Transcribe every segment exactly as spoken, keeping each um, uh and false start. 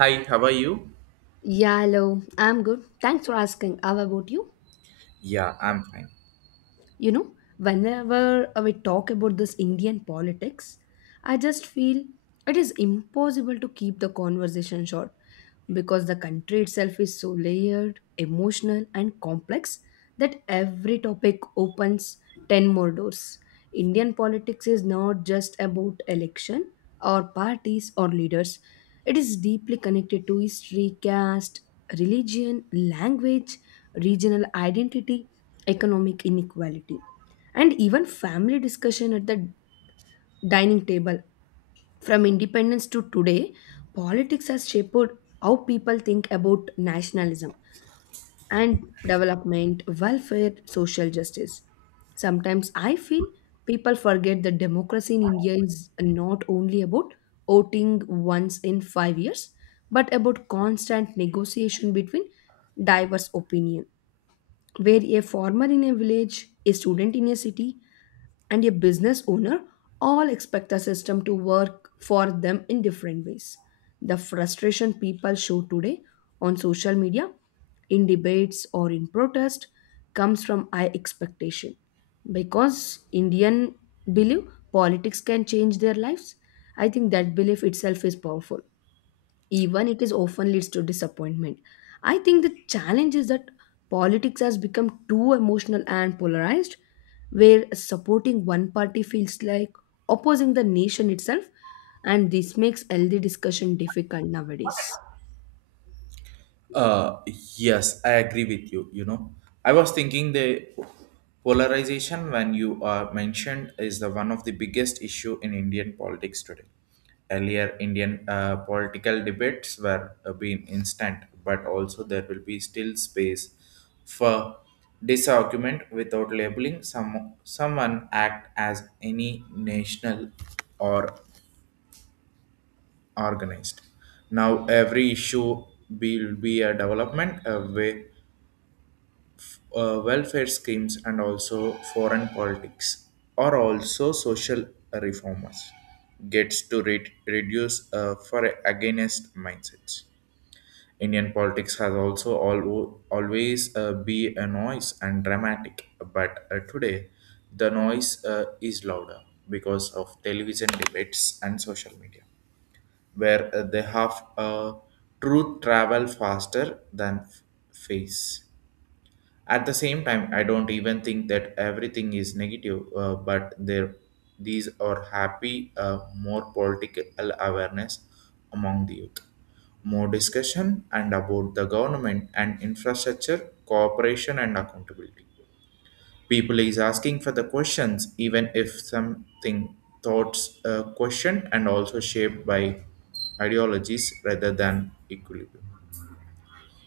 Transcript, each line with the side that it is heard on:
right: Hi, how are you?
left: Yeah, hello. I'm good. Thanks for asking. How about you?
right: Yeah, I'm fine.
left: You know, whenever we talk about this Indian politics, I just feel it is impossible to keep the conversation short because the country itself is so layered, emotional, and complex that every topic opens ten more doors. Indian politics is not just about election or parties or leaders, it is deeply connected to history, caste, religion, language, regional identity, economic inequality, and even family discussion at the dining table. From independence to today, politics has shaped how people think about nationalism and development, welfare, social justice. Sometimes I feel people forget that democracy in India is not only about voting once in five years, but about constant negotiation between diverse opinions where a farmer in a village, a student in a city, and a business owner all expect the system to work for them in different ways. The frustration people show today on social media, in debates, or in protest comes from high expectation. Because Indian believe politics can change their lives, I think that belief itself is powerful even it is often leads to disappointment. I think the challenge is that politics has become too emotional and polarized where supporting one party feels like opposing the nation itself, and this makes healthy discussion difficult nowadays.
right: Uh, yes, I agree with you. You know, I was thinking the polarization when you uh, mentioned is the one of the biggest issue in Indian politics today. Earlier, Indian uh, political debates were uh, being instant, but also there will be still space for disargument without labeling some someone act as any national or organized. Now every issue will be a development a way, uh, welfare schemes and also foreign politics or also social reformers gets to re- reduce uh, for against mindsets. Indian politics has also al- always uh, be a noise and dramatic, but uh, today the noise uh, is louder because of television debates and social media where uh, they have uh, truth travel faster than f- face. At the same time, I don't even think that everything is negative, uh, but there these are happy, uh, more political awareness among the youth, more discussion and about the government and infrastructure, cooperation and accountability. People is asking for the questions, even if something thoughts uh, question and also shaped by ideologies rather than equilibrium.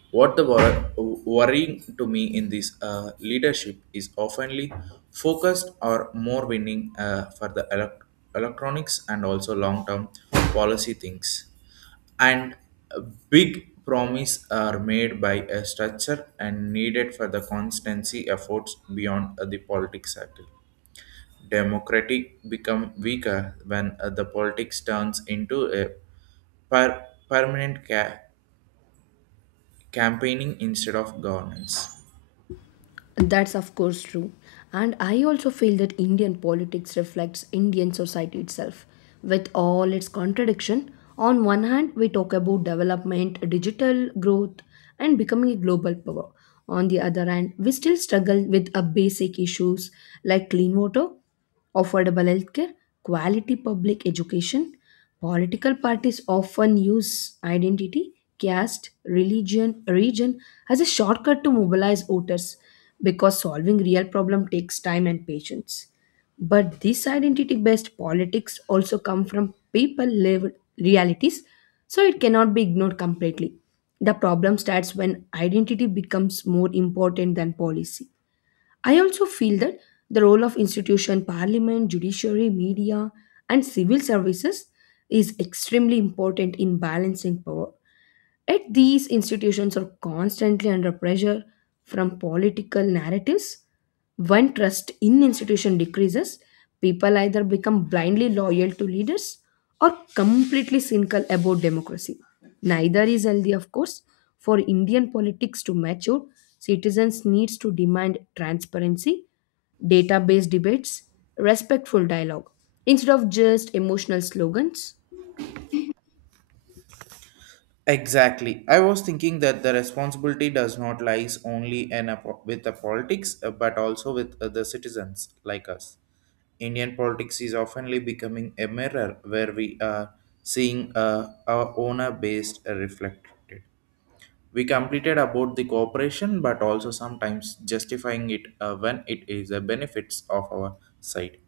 right: What the wor- worrying to me in this uh, leadership is oftenly focused or more winning uh, for the elec- electronics and also long-term policy things, and a big promise are made by a structure and needed for the constancy efforts beyond uh, the politics cycle. Democratic become weaker when uh, the politics turns into a per- permanent ca- campaigning instead of governance.
left: That's of course true. And I also feel that Indian politics reflects Indian society itself. With all its contradiction, on one hand, we talk about development, digital growth, and becoming a global power. On the other hand, we still struggle with a basic issues like clean water, affordable healthcare, quality public education. Political parties often use identity, caste, religion, region as a shortcut to mobilize voters because solving real problem takes time and patience. But this identity based politics also come from people lived realities, so it cannot be ignored completely. The problem starts when identity becomes more important than policy. I also feel that the role of institution, parliament, judiciary, media, and civil services is extremely important in balancing power. Yet these institutions are constantly under pressure from political narratives. When trust in institution decreases, people either become blindly loyal to leaders or completely cynical about democracy. Neither is healthy, of course. For Indian politics to mature, citizens needs to demand transparency, data-based debates, respectful dialogue, instead of just emotional slogans.
right: Exactly. I was thinking that the responsibility does not lies only in a, po- with the politics, uh, but also with uh, the citizens like us. Indian politics is oftenly becoming a mirror where we are seeing uh, our owner based uh, reflected. We completed about the cooperation, but also sometimes justifying it uh, when it is the benefits of our side.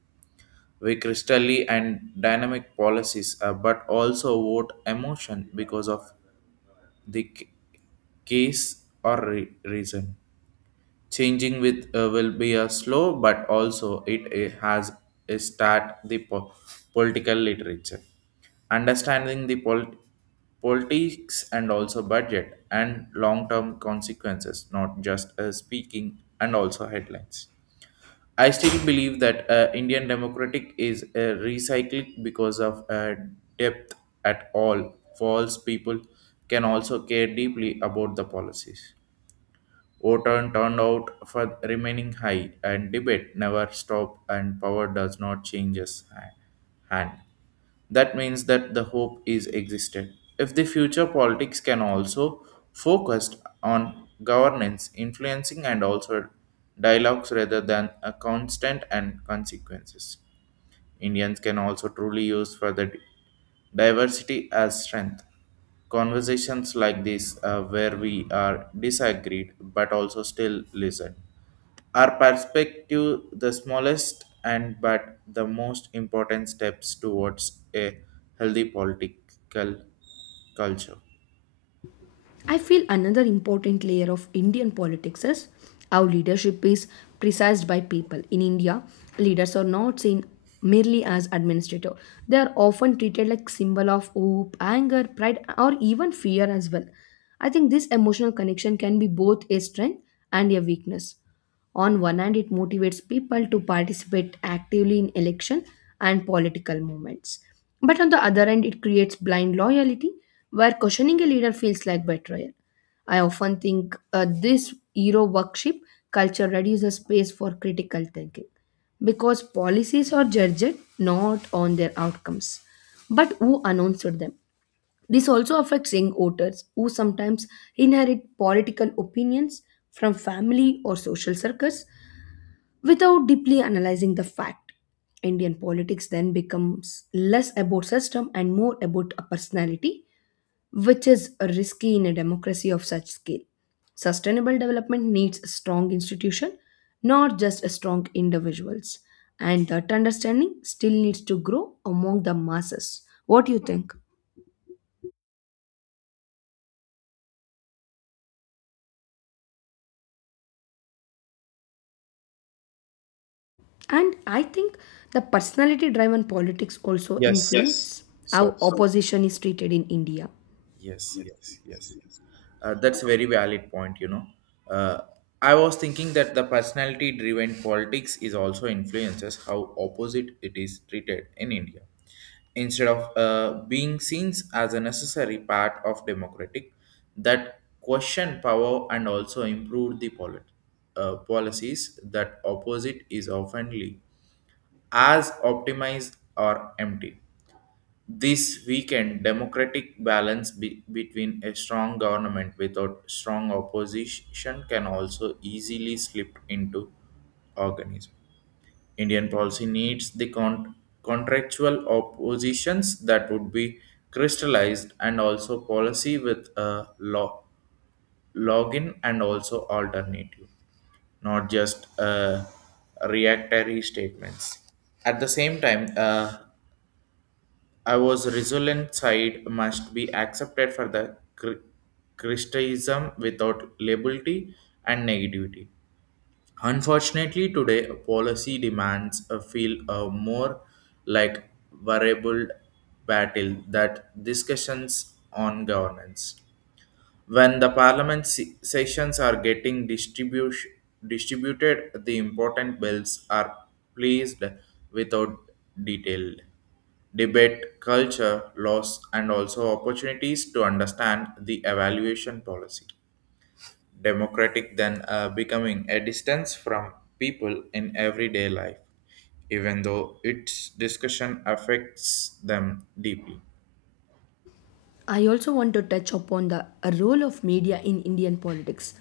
right: We crystally and dynamic policies, uh, but also vote emotion because of the c- case or re- reason. Changing with uh, will be a slow, but also it uh, has a start the po- political literature, understanding the pol- politics and also budget and long term consequences, not just uh, speaking and also headlines. I still believe that uh, Indian democratic is uh, recycling because of uh, depth at all. False people can also care deeply about the policies. Voter turnout for remaining high, and debate never stop, and power does not change its ha- hand. That means that the hope is existed. If the future politics can also focused on governance, influencing, and also dialogues rather than a constant and consequences. Indians can also truly use for the diversity as strength. Conversations like this, uh, where we are disagreed but also still listen, our perspective the smallest and but the most important steps towards a healthy political culture.
left: I feel another important layer of Indian politics is how leadership is precised by people. In India, leaders are not seen merely as administrator. They are often treated like symbol of hope, anger, pride, or even fear as well. I think this emotional connection can be both a strength and a weakness. On one hand, it motivates people to participate actively in election and political movements. But on the other hand, it creates blind loyalty where questioning a leader feels like betrayal. I often think uh, this hero worship culture reduces space for critical thinking because policies are judged not on their outcomes but who announced them. This also affects young voters who sometimes inherit political opinions from family or social circles without deeply analyzing the fact. Indian politics then becomes less about system and more about a personality, which is risky in a democracy of such scale. Sustainable development needs a strong institution, not just a strong individuals. And that understanding still needs to grow among the masses. What do you think? And I think the personality driven politics also Yes.
right: Yes.
left: influence how
right: So
left: So opposition is treated in India.
right: yes,
left: Yes.
right: yes, yes. Uh, that's a very valid point, you know. Uh, I was thinking that the personality driven politics is also influences how opposite it is treated in India. Instead of uh, being seen as a necessary part of democratic, that question power and also improve the polit- uh, policies that opposite is oftenly as optimized or empty. This weakened democratic balance be- between a strong government without strong opposition can also easily slip into organism. Indian policy needs the con- contractual oppositions that would be crystallized and also policy with a law login and also alternative not just uh, reactory statements. At the same time, uh, I was resolute side must be accepted for the cr- Christianism without labelty and negativity. Unfortunately, today policy demands a feel a more like variable battle that discussions on governance when the parliament se- sessions are getting distribution distributed the important bills are placed without detailed debate culture laws and also opportunities to understand the evaluation policy democratic then uh, becoming a distance from people in everyday life even though its discussion affects them deeply.
left: I also want to touch upon the role of media in Indian politics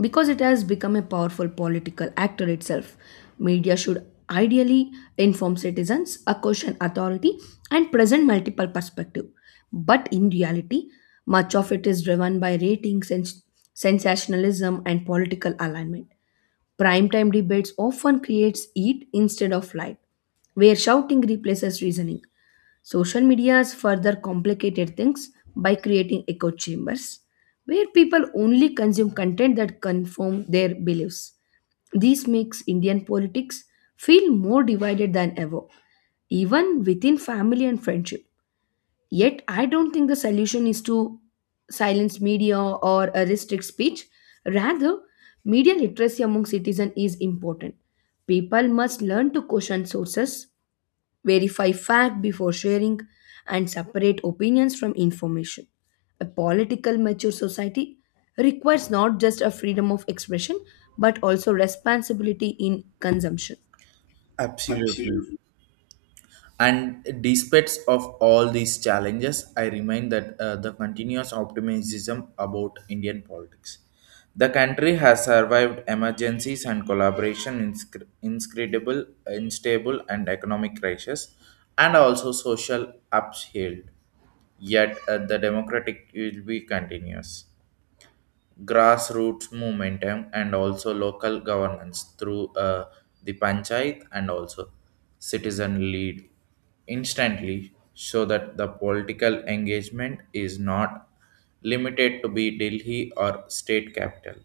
left: because it has become a powerful political actor itself. Media should ideally inform citizens, a caution authority, and present multiple perspectives. But in reality, much of it is driven by ratings and sensationalism and political alignment. Primetime debates often creates heat instead of light, where shouting replaces reasoning. Social media has further complicated things by creating echo chambers, where people only consume content that confirm their beliefs. This makes Indian politics feel more divided than ever, even within family and friendship. Yet, I don't think the solution is to silence media or uh, restrict speech. Rather, media literacy among citizens is important. People must learn to question sources, verify fact before sharing, and separate opinions from information. A political mature society requires not just a freedom of expression but also responsibility in consumption.
right: Absolutely.
left: Absolutely.
right: And despite of all these challenges, I remind that uh, the continuous optimism about Indian politics. The country has survived emergencies and collaboration, inscr- inscrutable, unstable, and economic crisis, and also social upheaval. Yet uh, the democratic will be continuous grassroots movement um, and also local governance through uh, the panchayat and also citizen lead instantly so that the political engagement is not limited to be Delhi or state capital.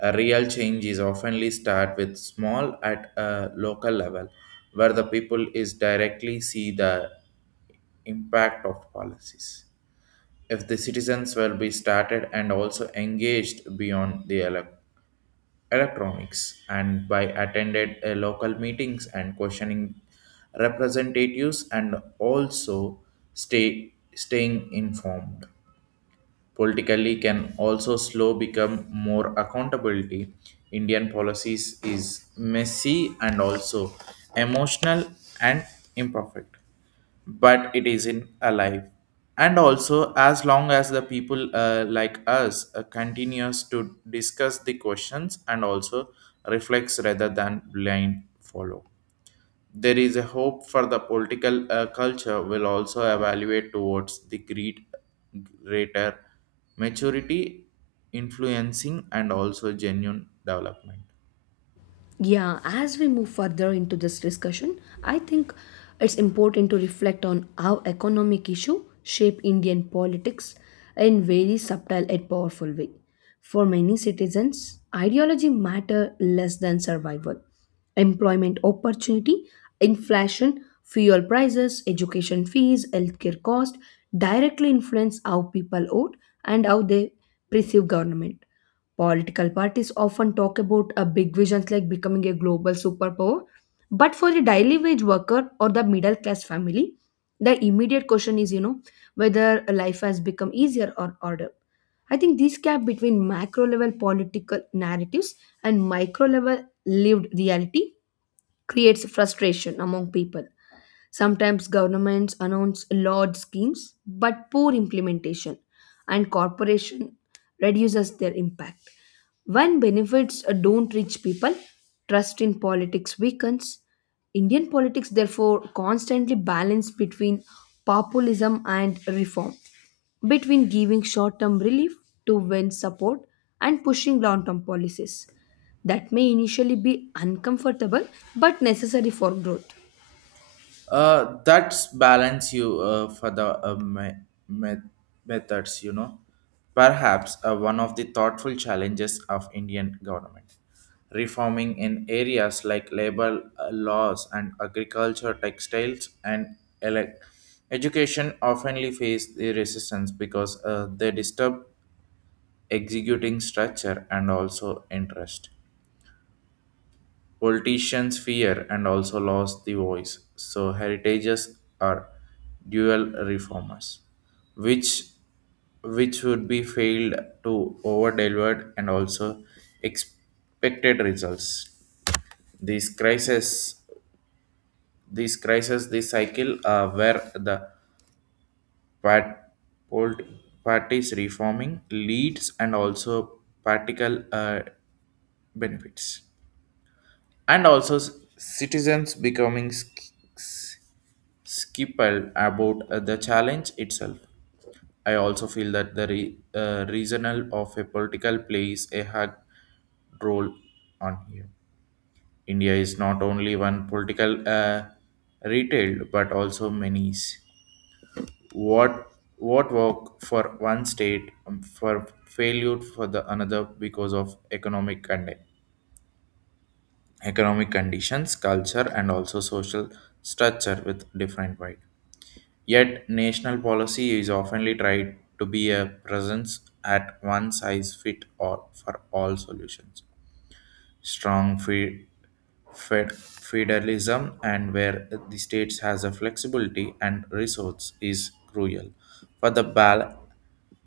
right: A real change is oftenly start with small at a local level where the people is directly see the impact of policies. If the citizens will be started and also engaged beyond the elec electronics and by attended uh, local meetings and questioning representatives and also stay staying informed politically can also slow become more accountability. Indian policies is messy and also emotional and imperfect but it isn't alive and also as long as the people uh, like us uh, continues to discuss the questions and also reflects rather than blind follow there is a hope for the political uh, culture will also evaluate towards the great greater maturity influencing and also genuine development.
left: Yeah, as we move further into this discussion, I think it's important to reflect on how economic issues shape Indian politics in very subtle and powerful way. For many citizens, ideology matter less than survival. Employment opportunity, inflation, fuel prices, education fees, healthcare cost directly influence how people vote and how they perceive government. Political parties often talk about a big visions like becoming a global superpower, but for the daily wage worker or the middle class family, the immediate question is, you know, whether life has become easier or harder. I think this gap between macro level political narratives and micro level lived reality creates frustration among people. Sometimes governments announce large schemes but poor implementation and corporation reduces their impact. When benefits uh, don't reach people, trust in politics weakens. Indian politics therefore constantly balance between populism and reform, between giving short-term relief to win support and pushing long-term policies that may initially be uncomfortable but necessary for growth.
right: Uh, that's balance you uh, for the uh, me- me- methods, you know. Perhaps uh, one of the thoughtful challenges of Indian government. Reforming in areas like labor uh, laws and agriculture, textiles, and elec education oftenly face the resistance because uh, they disturb executing structure and also interest politicians fear and also lost the voice. So heritages are dual reformers, which which would be failed to over delivered and also expected results. These crisis, these crisis, this cycle uh, where the part, polit, parties reforming leads and also practical uh, benefits and also s- citizens becoming s- Skipper about uh, the challenge itself. I also feel that the re- uh, regional of a political plays a hard role on here. India is not only one political uh, retail but also many. What what work for one state um, for failure for the another because of economic condi- economic conditions, culture, and also social structure with different way. Yet, national policy is often tried to be a presence at one size fit all for all solutions. Strong fe- fed- federalism and where the states has a flexibility and resource is crucial for the bal-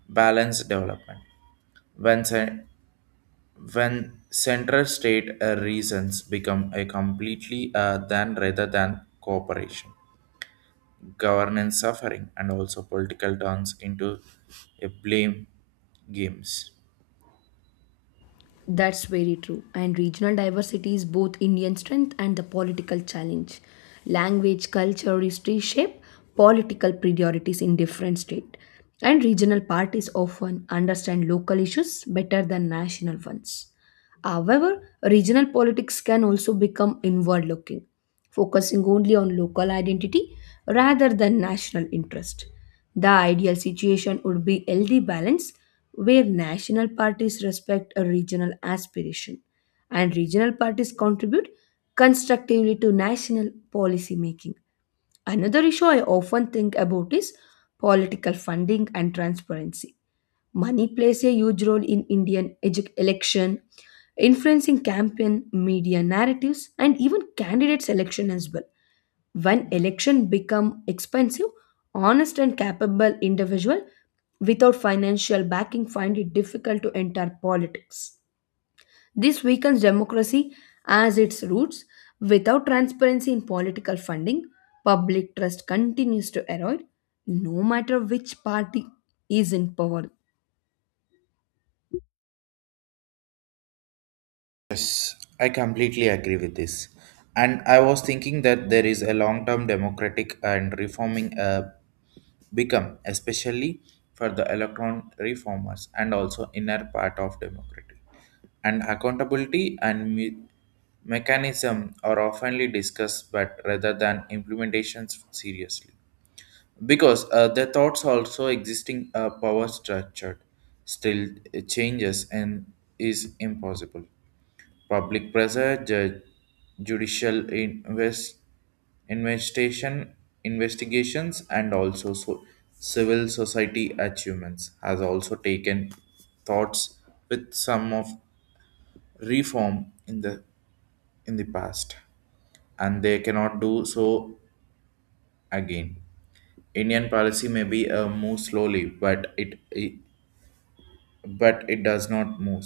right: balanced development. When cen- when center state uh, reasons become a completely uh, than rather than cooperation governance suffering and also political turns into a blame games.
left: That's very true. And regional diversity is both Indian strength and the political challenge. Language, culture, history shape political priorities in different states. And regional parties often understand local issues better than national ones. However, regional politics can also become inward looking, focusing only on local identity rather than national interest. The ideal situation would be healthy balance where national parties respect a regional aspiration and regional parties contribute constructively to national policy making. Another issue I often think about is political funding and transparency. Money plays a huge role in Indian edu- election, influencing campaign media narratives and even candidate selection as well. When election become expensive, honest and capable individual without financial backing find it difficult to enter politics. This weakens democracy as its roots. Without transparency in political funding, public trust continues to erode, no matter which party is in power.
right: Yes, I completely agree with this. And I was thinking that there is a long-term democratic and reforming uh, become, especially for the electron reformers and also inner part of democracy. And accountability and me- mechanism are oftenly discussed, but rather than implementations seriously, because uh, their thoughts also existing uh, power structure still uh, changes and is impossible. Public pressure ju- judicial invest, investigation investigations and also so civil society achievements has also taken thoughts with some of reform in the in the past and they cannot do so again. Indian policy may be a move slowly, but it, it but it does not move.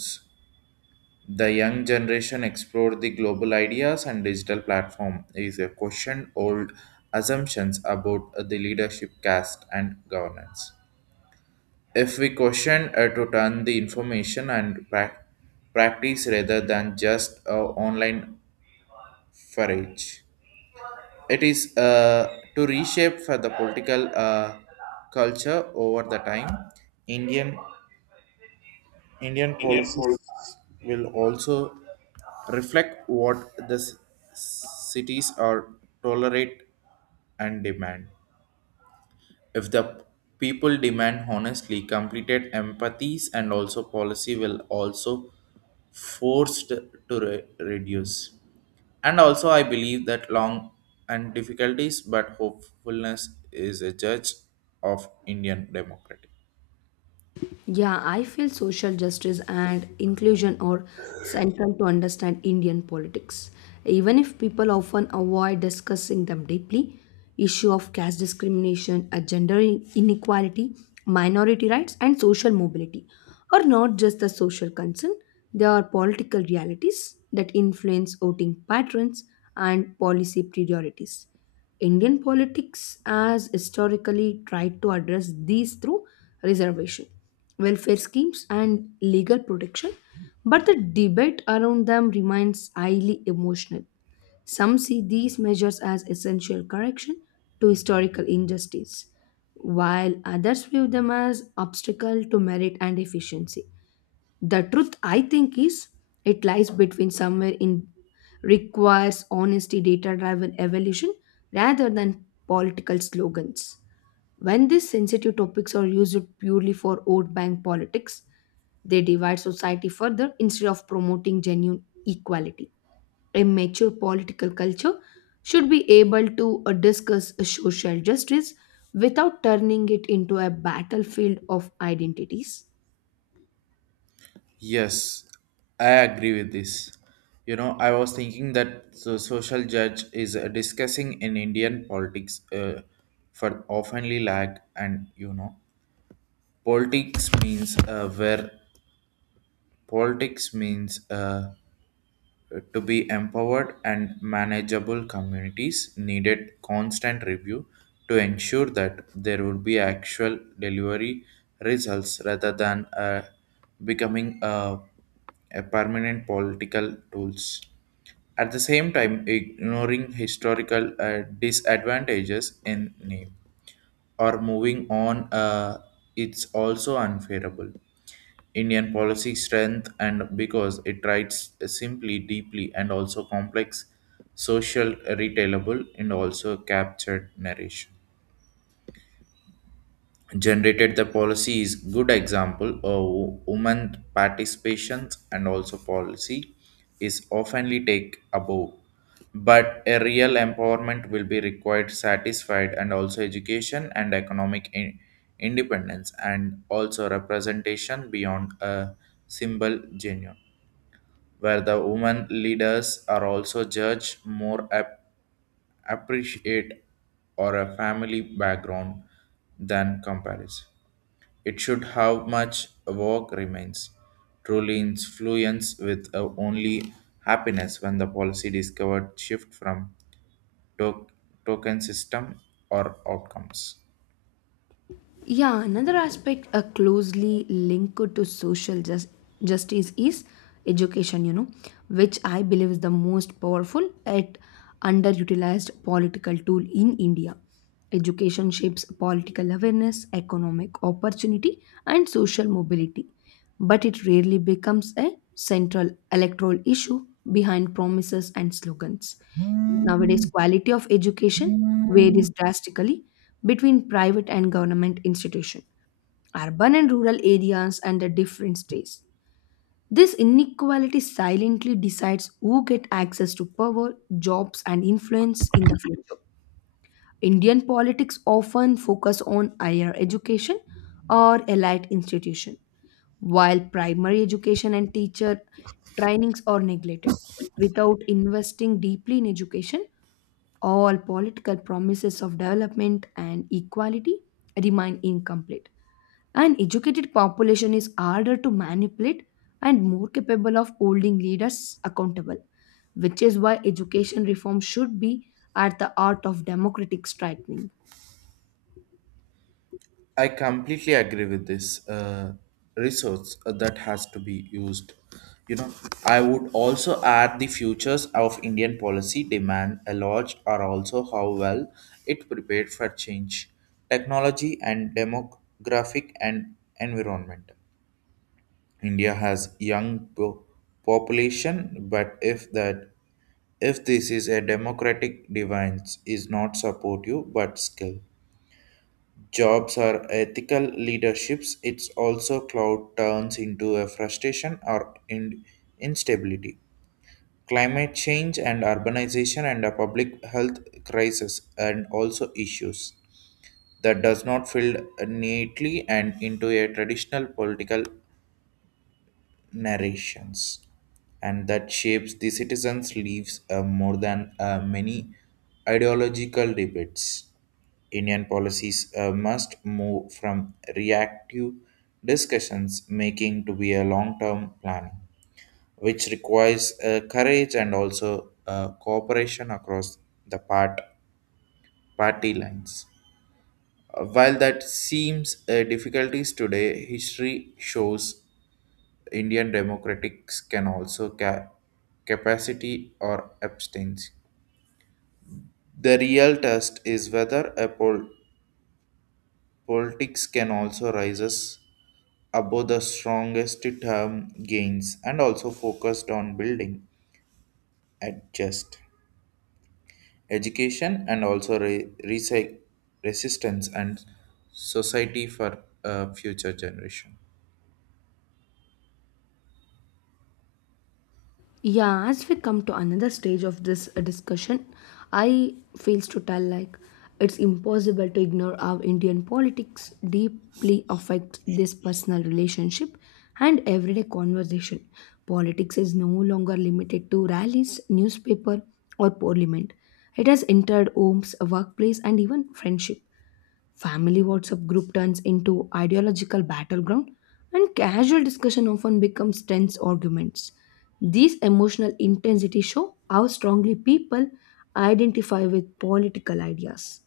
right: The young generation explore the global ideas and digital platform is a question old assumptions about the leadership caste and governance. If we question uh, to turn the information and prac practice rather than just uh, online forage, it is uh, to reshape for the political uh, culture over the time. Indian Indian
left: Indian
right: policies
left: politics.
right: will also reflect what the s- cities are tolerate and demand. If the people demand honestly completed empathies and also policy will also forced to re- reduce. And also I believe that long and difficulties but hopefulness is a judge of Indian democracy.
left: Yeah, I feel social justice and inclusion are central to understand Indian politics. Even if people often avoid discussing them deeply, issue of caste discrimination, uh, gender in- inequality, minority rights, and social mobility are not just a social concern; they are political realities that influence voting patterns and policy priorities. Indian politics has historically tried to address these through reservation, welfare schemes, and legal protection, but the debate around them remains highly emotional. Some see these measures as essential correction to historical injustice, while others view them as obstacle to merit and efficiency. The truth, I think, is it lies between somewhere in requires honesty, data driven evolution rather than political slogans. When these sensitive topics are used purely for vote bank politics, they divide society further instead of promoting genuine equality. A mature political culture should be able to uh, discuss social justice without turning it into a battlefield of identities.
right: Yes, I agree with this. You know, I was thinking that the social judge is uh, discussing in Indian politics uh, for oftenly lack and you know, politics means uh, where politics means uh, to be empowered and manageable communities needed constant review to ensure that there would be actual delivery results rather than uh, becoming a, a permanent political tools at the same time ignoring historical uh, disadvantages in name or moving on, uh, it's also unfavorable. Indian policy strength and because it writes simply, deeply, and also complex, social, retailable, and also captured narration generated the policy is good example of wo- women participation and also policy is oftenly take above but a real empowerment will be required satisfied and also education and economic in- independence and also representation beyond a symbol genuine where the women leaders are also judged more ap- appreciate or a family background than comparison it should how much a walk remains. Truly influence with uh, only happiness when the policy discovered shift from to- token system or outcomes.
left: Yeah, another aspect uh, closely linked to social just, justice is education, you know, which I believe is the most powerful yet underutilized political tool in India. Education shapes political awareness, economic opportunity, and social mobility, but it rarely becomes a central electoral issue behind promises and slogans. Nowadays, quality of education varies drastically between private and government institutions, urban and rural areas, and the different states. This inequality silently decides who get access to power, jobs, and influence in the future. Indian politics often focus on higher education or elite institution, while primary education and teacher trainings are neglected. Without investing deeply in education, all political promises of development and equality remain incomplete. An educated population is harder to manipulate and more capable of holding leaders accountable, which is why education reform should be at the heart of democratic striving.
right: I completely agree with this uh, resource uh, that has to be used. You know, I would also add the futures of Indian policy demand a lot are also how well it prepared for change, technology and demographic and environment. India has young po- population, but if that if this is a democratic device is not supportive but skill. Jobs are ethical leaderships. It's also cloud turns into a frustration or in- instability. Climate change and urbanization and a public health crisis and also issues that does not fill neatly and into a traditional political narrations and that shapes the citizens' lives uh, more than uh, many ideological debates. Indian policies uh, must move from reactive discussions making to be a long-term planning, which requires uh, courage and also uh, cooperation across the part party lines. Uh, While that seems uh, difficulties today, history shows Indian democratics can also ca- capacity or abstain. The real test is whether a pol- politics can also rises above the strongest term gains and also focused on building at just education and also re- resi- resistance and society for uh, future generation.
left: Yeah, as we come to another stage of this uh, discussion, I fails to tell like it's impossible to ignore how Indian politics deeply affect this personal relationship and everyday conversation. Politics is no longer limited to rallies, newspaper, or parliament. It has entered homes, workplace, and even friendship. Family WhatsApp group turns into ideological battleground and casual discussion often becomes tense arguments. These emotional intensity show how strongly people identify with political ideas.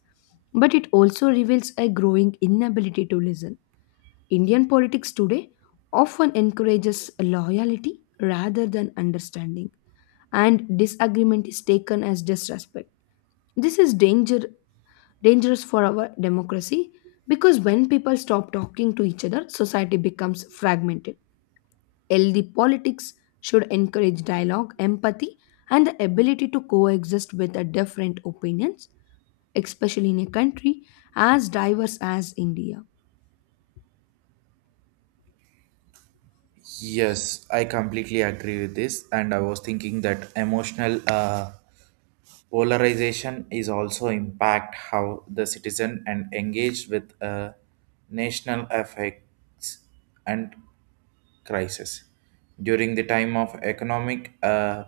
left: But it also reveals a growing inability to listen. Indian politics today often encourages loyalty rather than understanding, and disagreement is taken as disrespect. This is danger dangerous for our democracy because when people stop talking to each other, society becomes fragmented. Healthy politics should encourage dialogue, empathy, and the ability to coexist with the different opinions, especially in a country as diverse as India.
right: Yes, I completely agree with this, and I was thinking that emotional uh, polarization is also impact how the citizen and engaged with uh, national effects and crisis. During the time of economic uh,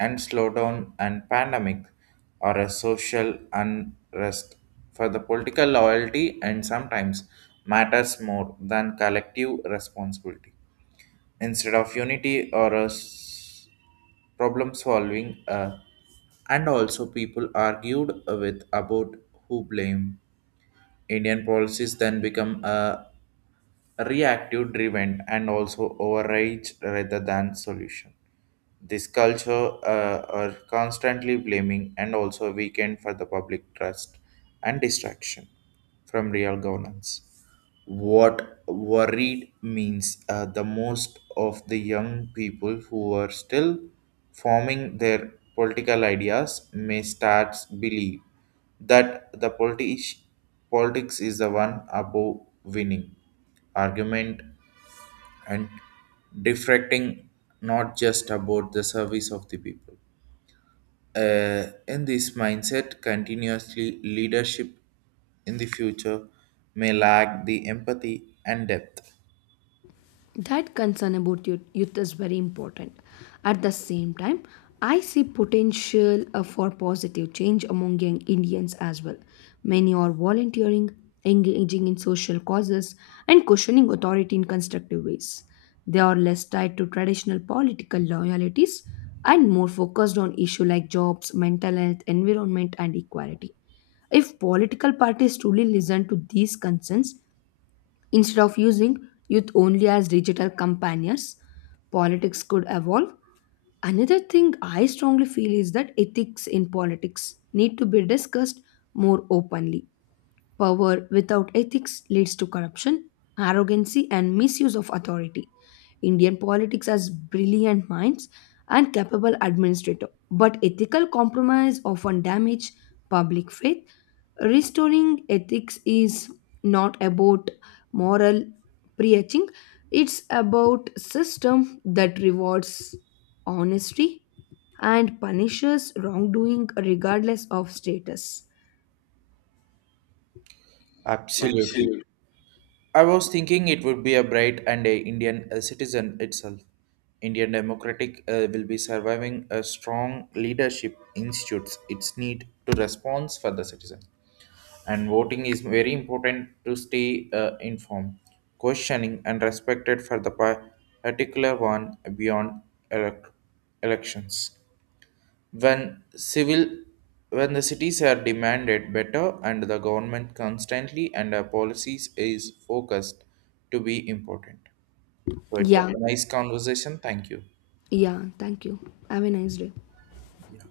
right: and slowdown and pandemic or a social unrest for the political loyalty and sometimes matters more than collective responsibility instead of unity or a s- problem solving uh, and also people argued with about who blame. Indian policies then become a reactive driven and also overrage rather than solution. This culture uh, are constantly blaming and also a weekend for the public trust and distraction from real governance. What worried means uh, the most of the young people who are still forming their political ideas may start believe that the politi- politics is the one above winning argument and deflecting not just about the service of the people. Uh, in this mindset, continuously leadership in the future may lack the empathy and depth.
left: That concern about youth, youth is very important. At the same time, I see potential uh, for positive change among young Indians as well. Many are volunteering, engaging in social causes, and questioning authority in constructive ways. They are less tied to traditional political loyalties and more focused on issues like jobs, mental health, environment, and equality. If political parties truly listen to these concerns, instead of using youth only as digital companions, politics could evolve. Another thing I strongly feel is that ethics in politics need to be discussed more openly. Power without ethics leads to corruption, arrogancy, and misuse of authority. Indian politics has brilliant minds and capable administrators, but ethical compromise often damage public faith. Restoring ethics is not about moral preaching, it's about system that rewards honesty and punishes wrongdoing regardless of status.
right: Absolutely.
left: Absolutely.
right: I was thinking it would be a bright and a Indian uh, citizen itself. Indian democratic uh, will be surviving a strong leadership institutes. Its need to response for the citizen, and voting is very important to stay uh, informed, questioning, and respected for the par- particular one beyond elect- elections. When civil, when the cities are demanded better, and the government constantly and our policies is focused to be important. So it was
left: Yeah.
right: a nice conversation. Thank you.
left: Yeah, thank you. Have a nice day.
right: Yeah.